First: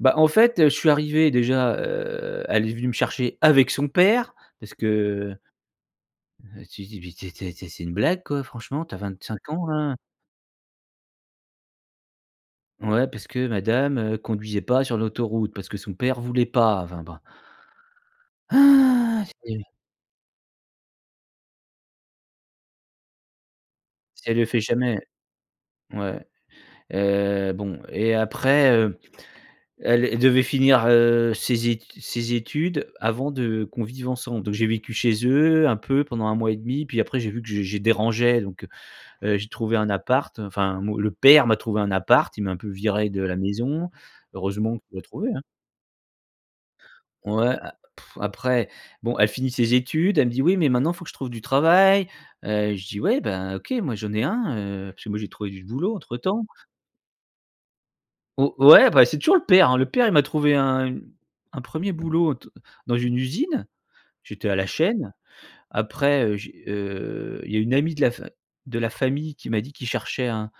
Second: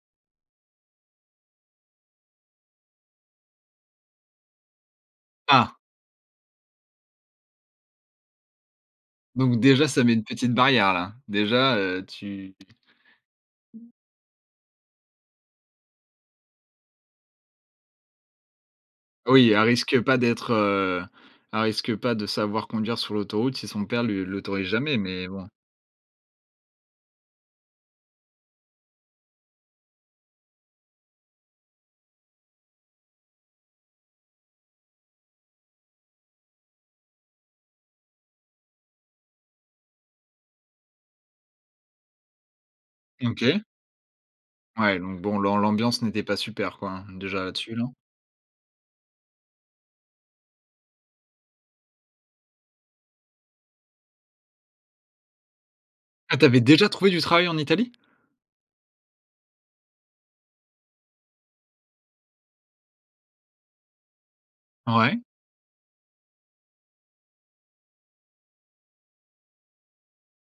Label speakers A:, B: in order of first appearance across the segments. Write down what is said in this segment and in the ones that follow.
A: Bah, en fait, heu, je suis arrivé déjà, heu elle est venue me chercher avec son père parce que,
B: Ah!
A: heu heu, tu di dis: «Mais tu es tu es tu es c'est une blague quoi? Franchement, tu as 25
B: Donc
A: ans
B: déjà
A: hein».
B: ça met une petite barrière là. Déjà, heu, tu
A: Ouais parce que madame, heu, conduisait pas sur l'autoroute parce que son père voulait pas enfin, bon.
B: Oui, elle
A: Oui.
B: risque pas d'être heu, elle risque pas de savoir conduire sur l'autoroute si son père
A: Si
B: lui
A: elle le fait
B: l'autorise jamais,
A: jamais.
B: mais bon.
A: Ouais. Heu, bon et, heu après, heu elle elle devait finir, heu, ses ét ses études avant de qu'on vive ensemble. Donc j'ai vécu chez eux un peu pendant un mois et demi, puis après j'ai vu que j'ai je dérangeais donc, heu heu, j'ai trouvé un appart. Enfin, mon le père m'a trouvé un appart. Il m'a un peu viré de la
B: OK.
A: maison. Heureusement qu'il
B: Ouais
A: a
B: donc,
A: trouvé
B: bon,
A: hein?
B: l'am l'ambiance n'était pas super quoi hein. Déjà
A: Ouais
B: là-dessus
A: a
B: non?
A: après, bon, elle finit ses études, elle me dit: «Oui, mais maintenant il faut que je trouve du travail», heu, Je dis: «Ouais, bah, OK, moi j'en ai un, heu, parce que moi j'ai trouvé du boulot entre
B: Ah, tu
A: temps».
B: avais déjà trouvé du travail en Italie?
A: Ou ouais, bah, c'est toujours le père hein? Le père, il m'a trouvé un un 1er boulot d dans une usine. J'étais à la chaîne.
B: Ouais.
A: Après, heu, j heu, il y a une amie de la fa de la famille qui m'a dit qui cherchait un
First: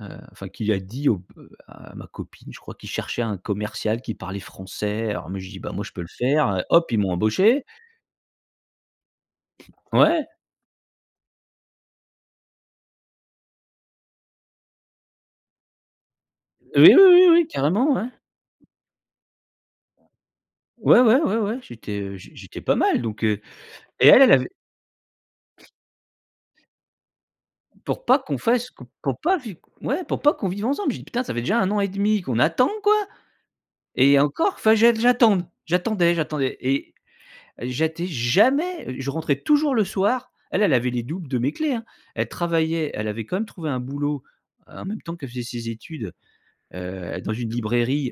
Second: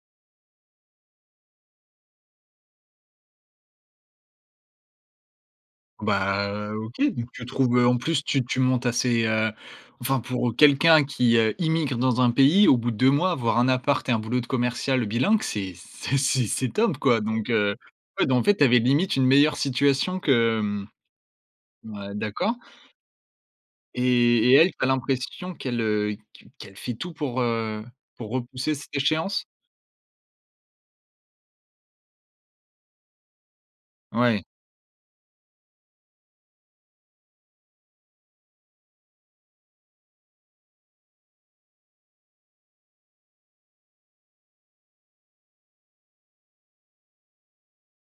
A: heu, enfin qui lui a dit au p à ma copine je crois qu'il cherchait un commercial qui parlait français alors mais j'ai dit: «Bah, moi je peux le
B: Bah,
A: faire heu».
B: heu,
A: Hop! Ils
B: OK.
A: m'ont
B: Donc tu
A: embauché.
B: trouves en plus tu tu montes assez, heu Enfin
A: Ouais!
B: pour quelqu'un qui, heu, immigre dans un pays au bout de 2 mois, avoir un appart et un boulot de commercial bilingue. C'est c'est c'est c'est
A: Oui
B: top quoi!
A: oui, oui,
B: Donc, heu,
A: carrément, ouais.
B: ouais, bah, en fait, tu avais limite une meilleure situation que hem
A: Ouais, ouais, ouais, ouais j'étais,
B: ouais
A: heu, j
B: d'accord
A: j'étais pas mal donc, heu, et elle elle avait
B: et et elle, tu as l'impression qu'elle, heu, qu qu'elle fait tout pour, heu,
A: Pour pas
B: pour
A: qu'on fasse,
B: repousser
A: q
B: cette
A: pour pas
B: échéance?
A: vi ouais pour pas qu'on vive ensemble. J'ai dit: «Putain, ça fait déjà un an et demi qu'on attend quoi!» et
B: Ouais.
A: encore fa que j'ai que j'attende. J'attendais, j'attendais et j'étais jamais je rentrais toujours le soir. Elle, elle avait les doubles de mes clés hein. Elle travaillait, elle avait quand même trouvé un boulot en même temps qu'elle faisait ses études, heu, dans une librairie